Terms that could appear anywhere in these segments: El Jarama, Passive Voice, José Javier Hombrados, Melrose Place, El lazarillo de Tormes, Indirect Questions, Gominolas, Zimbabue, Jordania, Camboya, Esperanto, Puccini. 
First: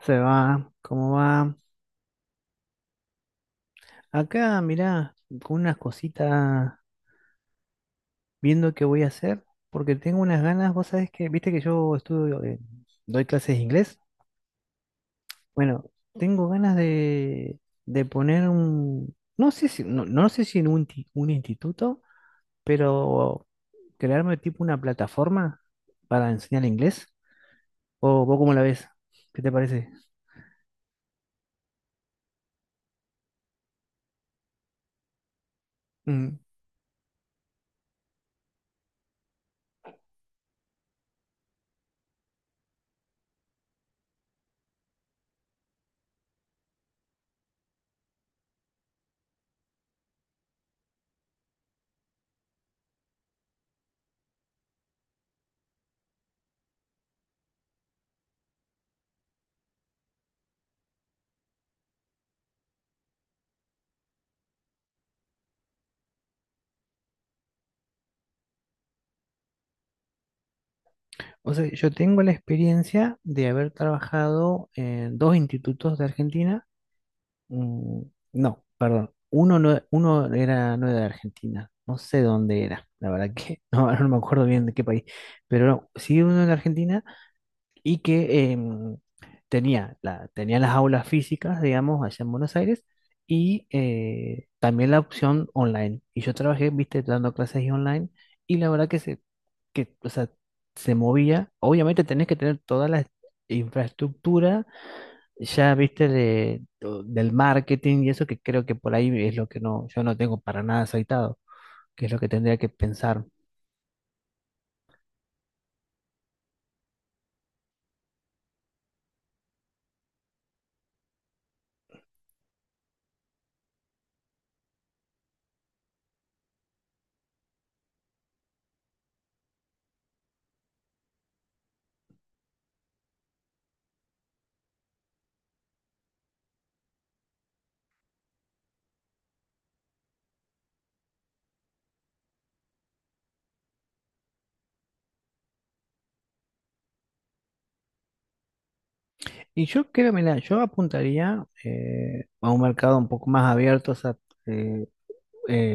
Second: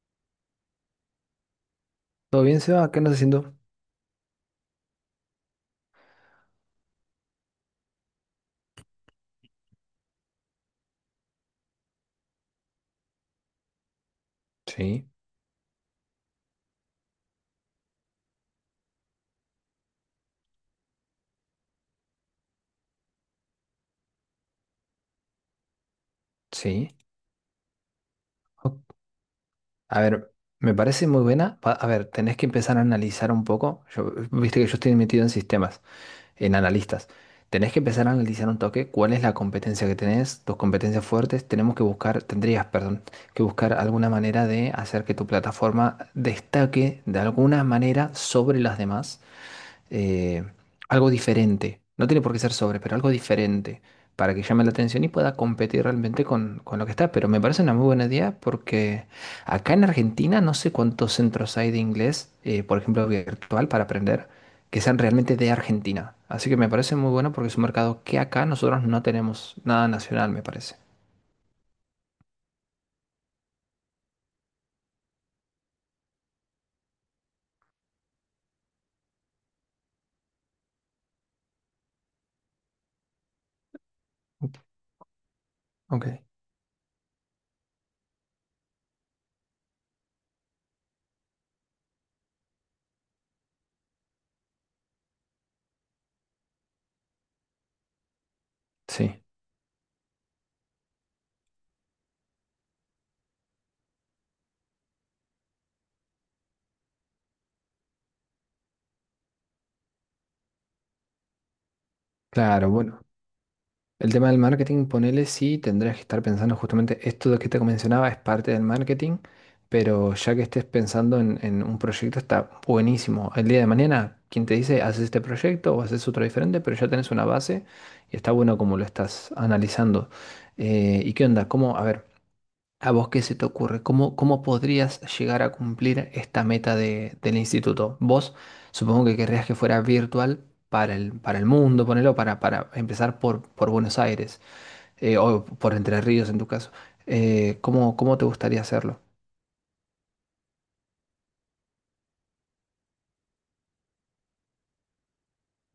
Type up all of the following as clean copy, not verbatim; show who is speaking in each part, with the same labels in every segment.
Speaker 1: Se va, ¿cómo va?
Speaker 2: ¿Todo bien, Seba? ¿Qué andas haciendo?
Speaker 1: Acá, mirá, con unas cositas, viendo qué voy a hacer, porque tengo unas ganas, vos sabés que, viste que yo estudio, doy clases de inglés.
Speaker 2: Sí,
Speaker 1: Bueno, tengo ganas de poner un, no sé si, no sé si en un, un instituto, pero crearme tipo una plataforma para enseñar
Speaker 2: sí.
Speaker 1: inglés. ¿O vos cómo la ves?
Speaker 2: Ok.
Speaker 1: ¿Qué te parece?
Speaker 2: A ver, me parece muy buena. A ver, tenés que empezar a analizar un poco. Yo, viste que yo estoy metido en sistemas, en analistas. Tenés que empezar a analizar un toque cuál es la competencia que tenés, tus competencias fuertes. Tenemos que buscar, tendrías, perdón, que buscar alguna manera de hacer que tu plataforma destaque de alguna manera sobre las demás. eh, Algo diferente. No tiene por qué ser sobre, pero algo diferente para que llame la atención y pueda competir realmente con lo que está. Pero me parece una muy buena idea porque acá en Argentina no sé cuántos centros hay de inglés, por ejemplo, virtual para aprender, que sean realmente de Argentina. Así que me parece muy bueno porque es un mercado que acá nosotros no tenemos nada nacional, me parece.
Speaker 1: O sea, yo tengo la experiencia de haber trabajado en dos institutos de Argentina. Mm, no, perdón. Uno, no, uno era no era de Argentina. No sé dónde era. La verdad que no, ahora no me acuerdo bien de qué país. Pero no,
Speaker 2: Ok.
Speaker 1: sí, uno de Argentina y que tenía, tenía las aulas físicas, digamos, allá en Buenos Aires, y también la opción online. Y yo trabajé, viste, dando clases y online, y la verdad que
Speaker 2: Sí,
Speaker 1: que, o sea, se movía. Obviamente tenés que tener toda la infraestructura, ya, viste, del marketing y eso, que creo que por ahí es lo que no, yo no tengo para nada aceitado, que es lo que tendría
Speaker 2: claro,
Speaker 1: que
Speaker 2: bueno.
Speaker 1: pensar.
Speaker 2: El tema del marketing, ponele sí, tendrías que estar pensando justamente esto de que te mencionaba es parte del marketing, pero ya que estés pensando en un proyecto está buenísimo. El día de mañana, quien te dice, haces este proyecto o haces otro diferente, pero ya tenés una base y está bueno como lo estás analizando. ¿Y qué onda? ¿Cómo, a ver, a vos qué se te ocurre? ¿Cómo podrías llegar a cumplir esta meta del instituto? Vos supongo que querrías que fuera virtual para el mundo, ponelo, para empezar por Buenos Aires, o por Entre Ríos en tu caso. ¿Cómo cómo, te gustaría hacerlo?
Speaker 1: Y yo creo, mira, yo apuntaría a un mercado un poco más abierto. O sea, eh,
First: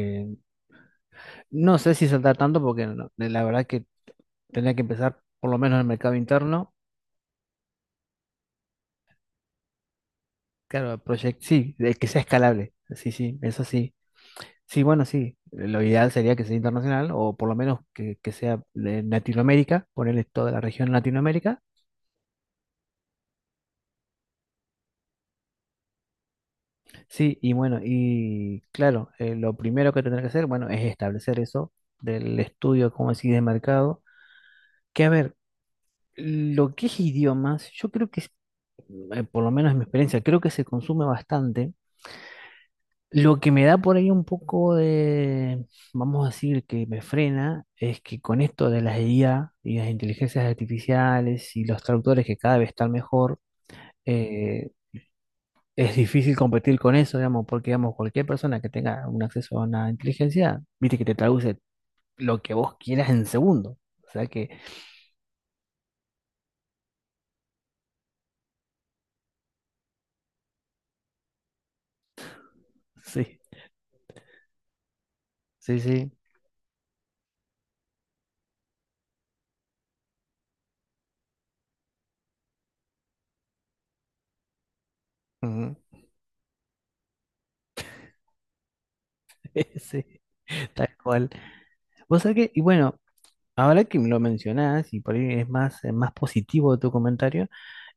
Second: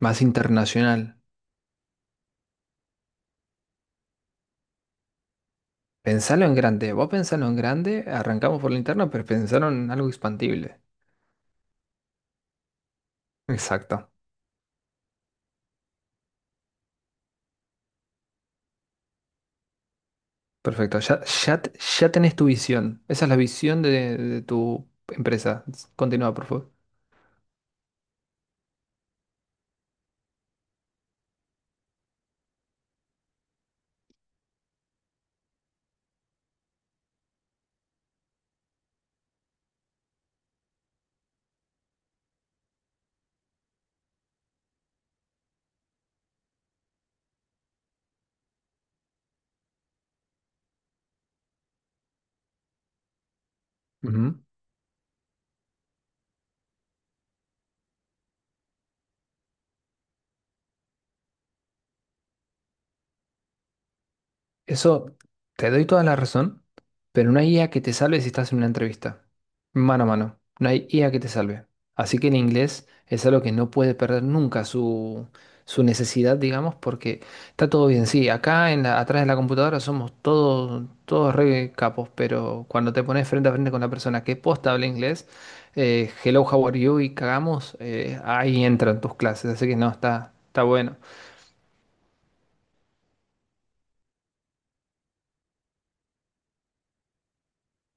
Speaker 2: Más internacional.
Speaker 1: no sé si saltar tanto porque la verdad que tendría que empezar por lo menos en el mercado
Speaker 2: Pensalo en
Speaker 1: interno.
Speaker 2: grande. Vos pensalo en grande, arrancamos por la interno pero pensaron en algo expandible.
Speaker 1: Claro, el project, sí, de que sea escalable. Sí, sí, eso sí.
Speaker 2: Exacto.
Speaker 1: Sí, bueno, sí. Lo ideal sería que sea internacional o por lo menos que sea de Latinoamérica, ponerle toda la región
Speaker 2: Perfecto. Ya,
Speaker 1: Latinoamérica.
Speaker 2: ya, ya tenés tu visión. Esa es la visión de tu empresa. Continúa, por favor.
Speaker 1: Sí, y bueno, y claro, lo primero que tendrá que hacer, bueno, es establecer eso del estudio, como decís, de mercado. Que a ver, lo que es idiomas, yo creo que, por lo menos en mi experiencia, creo que se consume bastante. Lo que me da por ahí un poco de, vamos a decir, que me frena, es que con esto de las IA y las inteligencias artificiales y los traductores que cada vez están mejor,
Speaker 2: Ujú.
Speaker 1: eh, es difícil competir con eso, digamos, porque, digamos, cualquier persona que tenga un acceso a una inteligencia, viste que te traduce lo que vos quieras en segundo. O sea que,
Speaker 2: Eso, te doy toda la razón, pero no hay IA que te salve si estás en una entrevista. Mano a mano, no hay IA que te salve. Así que el inglés
Speaker 1: sí,
Speaker 2: es algo que no puede perder nunca su,
Speaker 1: sí,
Speaker 2: su
Speaker 1: sí.
Speaker 2: necesidad, digamos, porque está todo bien. Sí, acá en atrás de la computadora somos todos, todos re capos, pero cuando te pones frente a frente con la persona que posta habla inglés,
Speaker 1: Ujú.
Speaker 2: hello, how are you y cagamos, ahí entran tus clases. Así que no,
Speaker 1: Sí,
Speaker 2: está
Speaker 1: tal
Speaker 2: bueno.
Speaker 1: cual. Vos sabés que, y bueno, ahora que me lo mencionás, y por ahí es más, más positivo tu comentario,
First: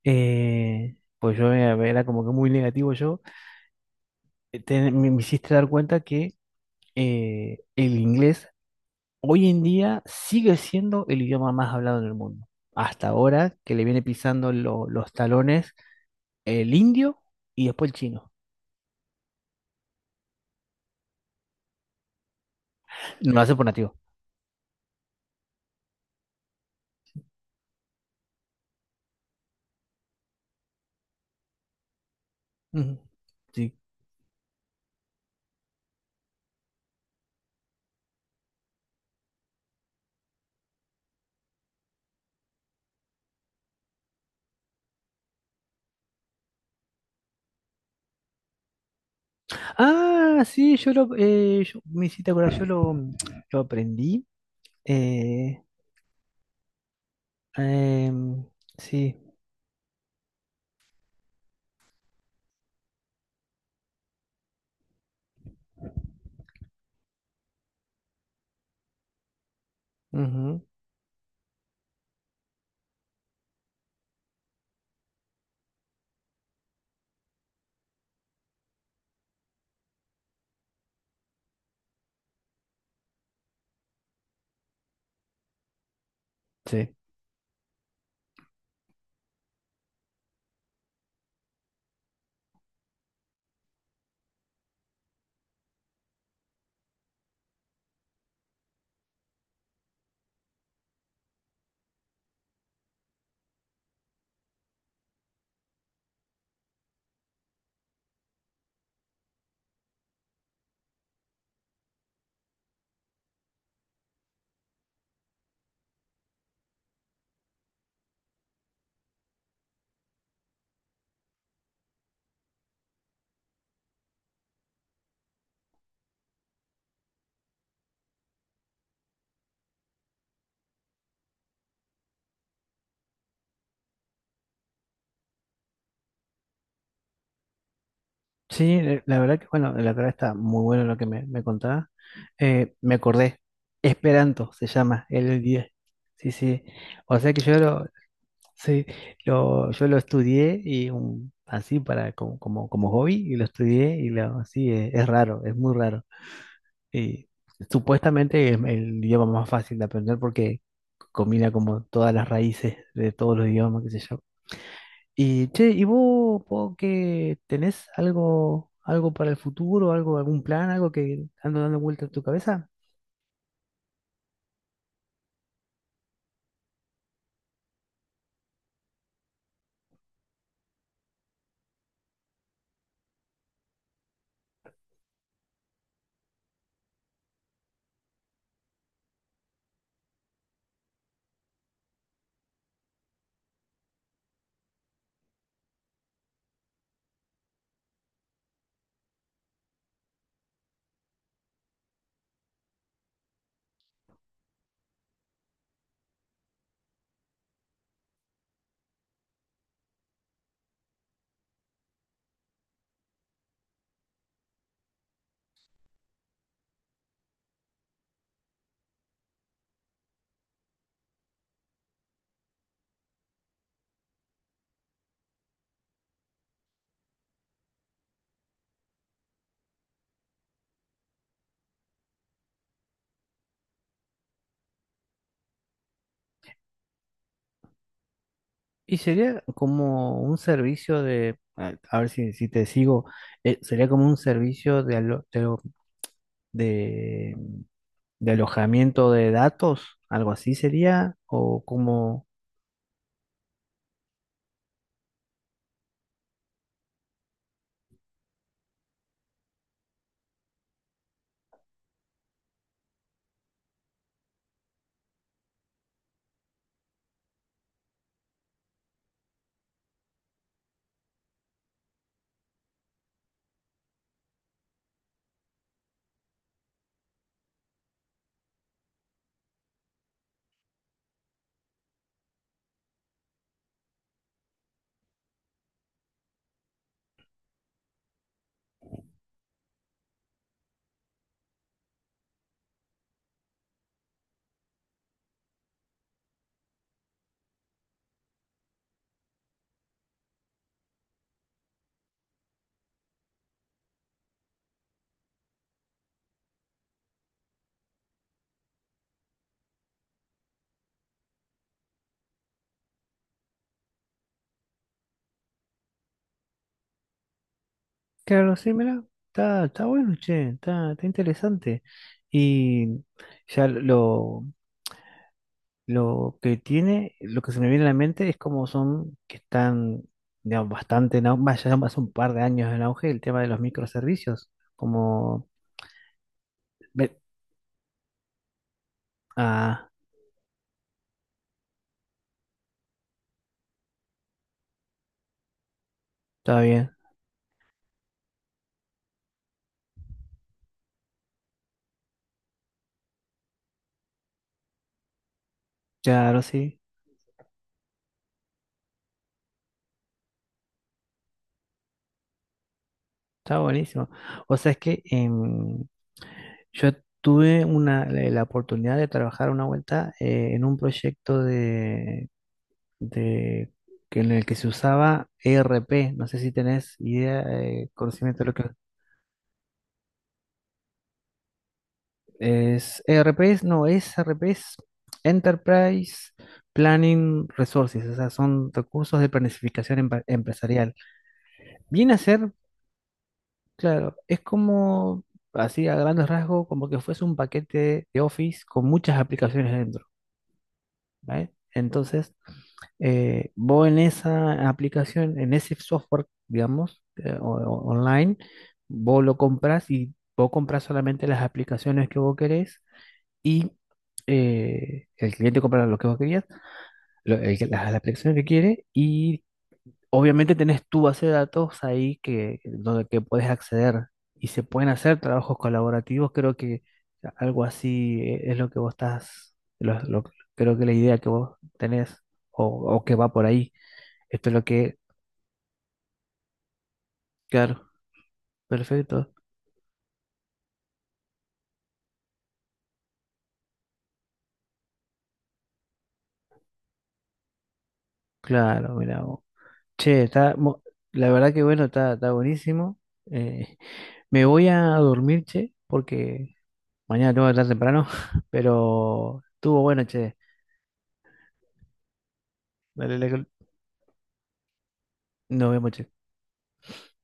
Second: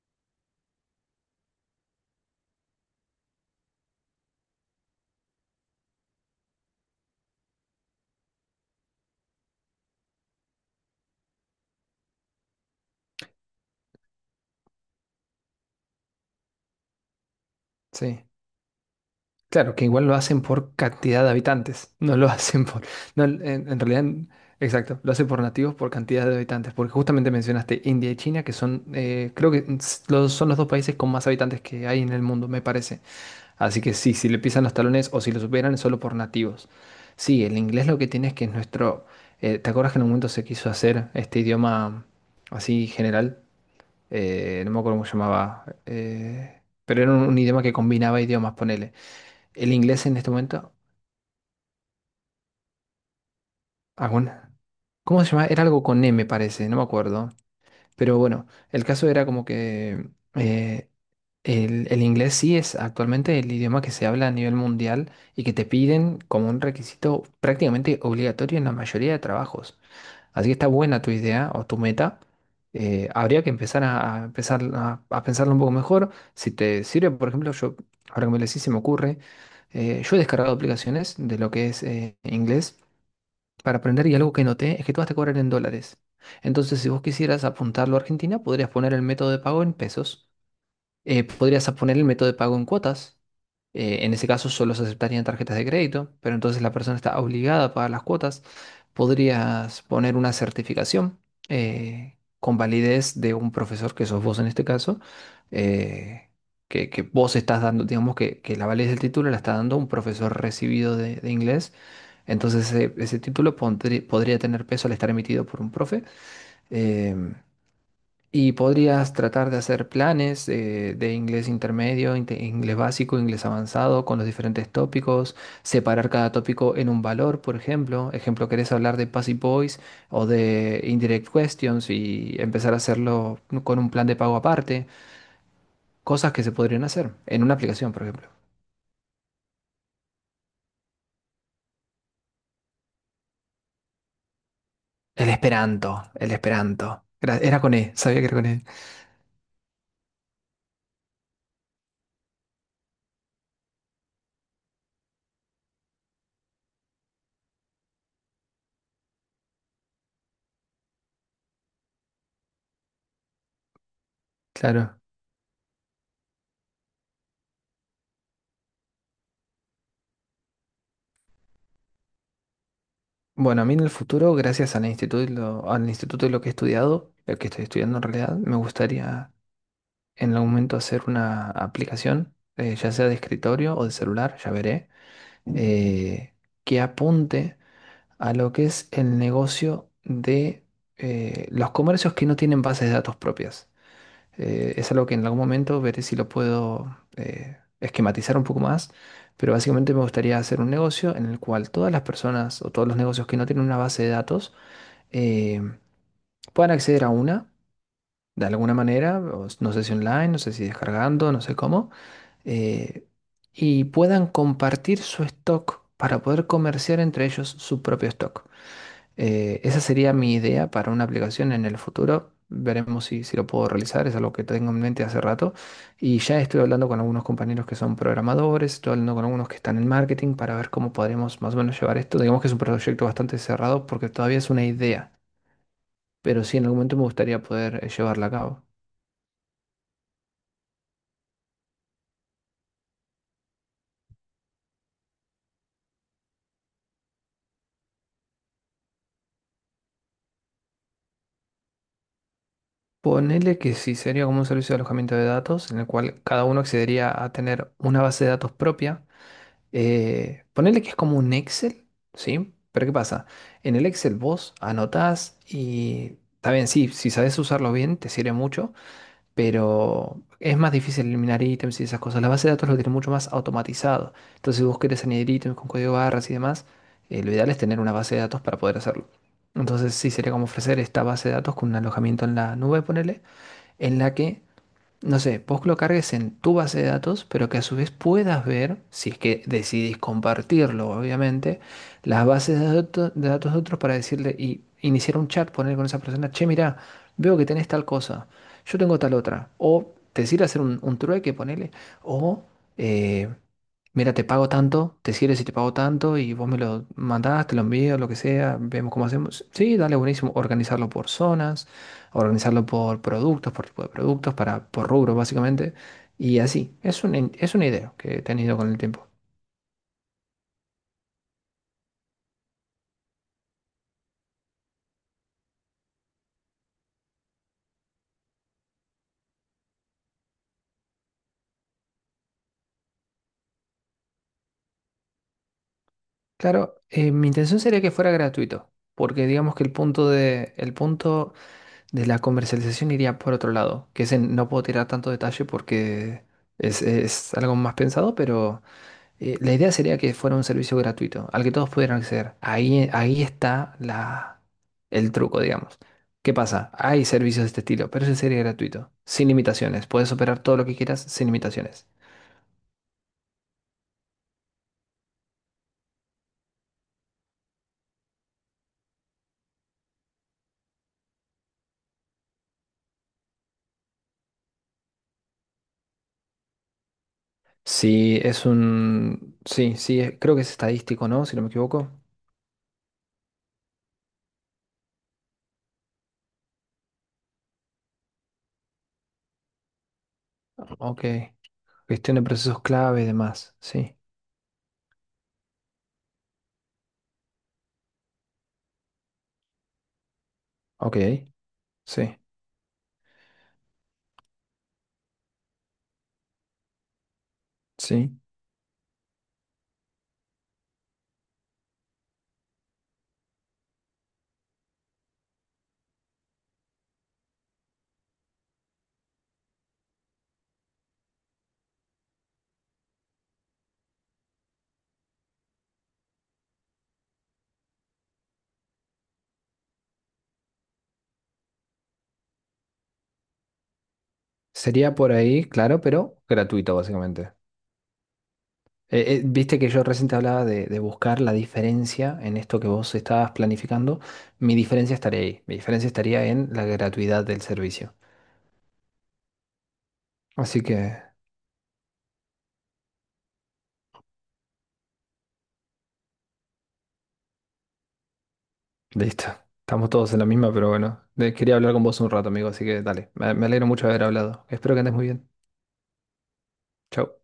Speaker 1: pues yo era como que muy negativo yo, me hiciste dar cuenta que el inglés hoy en día sigue siendo el idioma más hablado en el mundo. Hasta ahora que le viene pisando los talones el indio y después el
Speaker 2: Sí.
Speaker 1: chino.
Speaker 2: Claro, que igual lo hacen por cantidad de habitantes, no lo hacen por... No,
Speaker 1: Lo
Speaker 2: en,
Speaker 1: hace por
Speaker 2: en
Speaker 1: nativo.
Speaker 2: realidad, exacto, lo hacen por nativos, por cantidad de habitantes, porque justamente mencionaste India y China, que son, creo que los, son los dos países con más habitantes que hay en el mundo, me
Speaker 1: Ujú.
Speaker 2: parece.
Speaker 1: Sí.
Speaker 2: Así que sí, si le pisan los talones o si lo superan es solo por nativos. Sí, el inglés lo que tiene es que es nuestro... ¿Te acuerdas que en un momento se quiso hacer este idioma así general? No me acuerdo cómo se llamaba, pero era un idioma que combinaba idiomas, ponele el inglés en este
Speaker 1: Ah,
Speaker 2: momento,
Speaker 1: sí, me hiciste acordar, lo aprendí.
Speaker 2: alguna, ¿cómo se llama?
Speaker 1: eh,
Speaker 2: Era algo con M, parece, no me acuerdo. Pero
Speaker 1: Em,
Speaker 2: bueno, el caso
Speaker 1: sí,
Speaker 2: era como que eh, el inglés sí es actualmente el idioma que se habla a nivel mundial y que te piden como un requisito prácticamente obligatorio en la mayoría de trabajos. Así que
Speaker 1: ujú,
Speaker 2: está buena tu idea o tu meta. Habría que empezar a empezar a pensarlo un poco mejor. Si te sirve, por ejemplo, yo, ahora que me lo decís, se me ocurre, yo he descargado aplicaciones de lo que es inglés para aprender y algo que noté es que todas te cobran en dólares. Entonces, si
Speaker 1: sí.
Speaker 2: vos quisieras apuntarlo a Argentina, podrías poner el método de pago en pesos. Podrías poner el método de pago en cuotas. En ese caso solo se aceptarían tarjetas de crédito, pero entonces la persona está obligada a pagar las cuotas. Podrías poner una certificación con validez de un profesor que sos vos en este caso, eh, que, vos estás dando, digamos que la validez del título la está dando un profesor recibido de inglés. Entonces ese título podría tener peso al estar emitido por un profe. Em, y podrías tratar de hacer planes de inglés intermedio, inglés básico, inglés avanzado, con los diferentes tópicos, separar cada tópico en un valor, por ejemplo. Ejemplo, querés hablar de Passive Voice o de Indirect Questions y empezar a hacerlo, ¿no?, con un plan de pago aparte. Cosas que se podrían hacer en una aplicación, por ejemplo.
Speaker 1: Sí, la verdad que, bueno, la verdad está muy bueno lo que me contabas. Me acordé, Esperanto se llama,
Speaker 2: El
Speaker 1: el 10.
Speaker 2: Esperanto, el
Speaker 1: Sí, sí.
Speaker 2: Esperanto.
Speaker 1: O sea que
Speaker 2: Era con E, sabía que era con E.
Speaker 1: sí, yo lo estudié y así para como, como hobby y lo estudié y lo, sí, es raro, es muy raro. Y supuestamente es el idioma más fácil de aprender porque combina como todas las raíces de todos los idiomas, que se llama.
Speaker 2: Claro.
Speaker 1: Y che, ¿y vos, po, que tenés algo, algo para el futuro, algo, algún plan, algo que ando dando vuelta en tu cabeza?
Speaker 2: Bueno, a mí en el futuro, gracias al instituto de lo que he estudiado, lo que estoy estudiando en realidad, me gustaría en algún momento hacer una aplicación, ya sea de escritorio o de celular, ya veré, eh, que apunte a lo que es el negocio de los comercios que no tienen bases de datos propias. Es algo que en algún momento veré si lo puedo esquematizar un poco más, pero básicamente me gustaría hacer un negocio en el cual todas las personas o todos los negocios que no tienen una base de datos eh, puedan acceder a una de alguna manera, o no sé si online, no sé si descargando, no sé cómo, eh, y puedan compartir su stock para poder comerciar entre ellos su propio stock. Esa sería mi idea para una aplicación en el futuro. Veremos si lo puedo realizar, es algo que tengo en mente hace rato. Y ya estoy hablando con algunos compañeros que son programadores, estoy hablando con algunos que están en marketing para ver cómo podremos más o menos llevar esto. Digamos que es un proyecto bastante cerrado porque todavía es una idea, pero sí en algún momento me gustaría poder llevarla a cabo.
Speaker 1: Y sería como un servicio de, a ver si, si te sigo, sería como un servicio de, de- de alojamiento de datos, algo así sería, o como,
Speaker 2: Ponele que sí, sería como un servicio de alojamiento de datos en el cual cada uno accedería a tener una base de datos propia. Ponele que es como un Excel, ¿sí? Pero ¿qué pasa? En el Excel vos anotás y está bien, sí, si sabes usarlo bien te sirve mucho, pero es más difícil eliminar ítems y esas cosas. La base de datos lo tiene mucho más automatizado. Entonces si vos querés añadir ítems con código barras y demás, lo ideal es tener una base de datos para poder hacerlo. Entonces sí sería como ofrecer esta base de datos con un alojamiento en la nube, ponele, en la que, no sé, vos lo cargues en tu base de datos, pero que a su vez puedas ver, si es que decidís compartirlo, obviamente, las bases de datos de otros para decirle y iniciar un chat, poner con esa persona, che, mirá, veo que tenés tal cosa, yo tengo tal otra, o decir hacer un, trueque, ponele, o... eh, mira, te pago tanto, te sirve si te pago tanto y vos me lo mandás, te lo envío, lo que sea, vemos cómo hacemos. Sí, dale, buenísimo. Organizarlo por zonas, organizarlo por productos, por tipo de productos, para, por rubro básicamente. Y así, es una idea que he
Speaker 1: claro,
Speaker 2: tenido con
Speaker 1: sí,
Speaker 2: el
Speaker 1: mira,
Speaker 2: tiempo.
Speaker 1: está, está bueno, che, está, está interesante. Y ya lo, lo que tiene, lo que se me viene a la mente es como son, que están, digamos, bastante en auge, ya hace un par de años en auge el tema de los microservicios, como,
Speaker 2: Claro,
Speaker 1: ve-
Speaker 2: mi intención sería que fuera gratuito, porque digamos que el
Speaker 1: ah,
Speaker 2: punto de la comercialización iría por otro lado, que ese no puedo tirar tanto detalle porque
Speaker 1: está
Speaker 2: es,
Speaker 1: bien,
Speaker 2: es algo más pensado, pero... La idea sería que fuera un servicio gratuito, al que todos pudieran acceder. Ahí, ahí está la, el truco, digamos. ¿Qué
Speaker 1: claro,
Speaker 2: pasa?
Speaker 1: sí,
Speaker 2: Hay servicios de este estilo, pero ese sería gratuito, sin limitaciones. Puedes operar todo lo que quieras sin limitaciones.
Speaker 1: está buenísimo. O sea, es que yo tuve la oportunidad de trabajar una vuelta en un proyecto de- que en el que se usaba ERP, no sé si tenés idea,
Speaker 2: Sí,
Speaker 1: conocimiento de
Speaker 2: es
Speaker 1: lo que
Speaker 2: un... Sí, sí, creo que es estadístico, ¿no? Si no me equivoco.
Speaker 1: es ERPs, no, es ERPs, Enterprise Planning Resources, o sea, son recursos de planificación empresarial.
Speaker 2: Ok.
Speaker 1: Viene
Speaker 2: Gestión
Speaker 1: a
Speaker 2: de
Speaker 1: ser,
Speaker 2: procesos clave y demás. Sí.
Speaker 1: claro, es como, así a grandes rasgos, como que fuese un paquete de Office con muchas aplicaciones dentro,
Speaker 2: Ok.
Speaker 1: ¿vale?
Speaker 2: Sí.
Speaker 1: Entonces, vos en esa aplicación, en ese software, digamos,
Speaker 2: Sí.
Speaker 1: online, vos lo compras y vos compras solamente las aplicaciones que vos querés y el cliente compra lo que vos querías, la aplicación que quiere y obviamente tenés tu base de datos ahí que, donde que puedes acceder y se pueden hacer trabajos colaborativos. Creo que algo así es lo que vos estás, creo que la idea que vos tenés o, o que va por ahí. Esto es lo
Speaker 2: Sería
Speaker 1: que,
Speaker 2: por ahí, claro, pero gratuito, básicamente.
Speaker 1: claro,
Speaker 2: Eh, eh,
Speaker 1: perfecto.
Speaker 2: viste que yo recién te hablaba de buscar la diferencia en esto que vos estabas planificando. Mi diferencia estaría ahí. Mi diferencia estaría en la gratuidad del servicio.
Speaker 1: Claro, mira. Vos. Che, está,
Speaker 2: Así que,
Speaker 1: la verdad que bueno, está, está buenísimo. Eh, Me voy a dormir, che, porque mañana tengo que estar temprano,
Speaker 2: listo.
Speaker 1: pero estuvo
Speaker 2: Estamos
Speaker 1: bueno,
Speaker 2: todos en la
Speaker 1: che.
Speaker 2: misma, pero bueno. Quería hablar con vos un rato, amigo, así que dale.
Speaker 1: Dale,
Speaker 2: Me,
Speaker 1: dale,
Speaker 2: me alegro mucho de haber hablado. Espero que andes muy bien.
Speaker 1: nos vemos, che.
Speaker 2: Chau.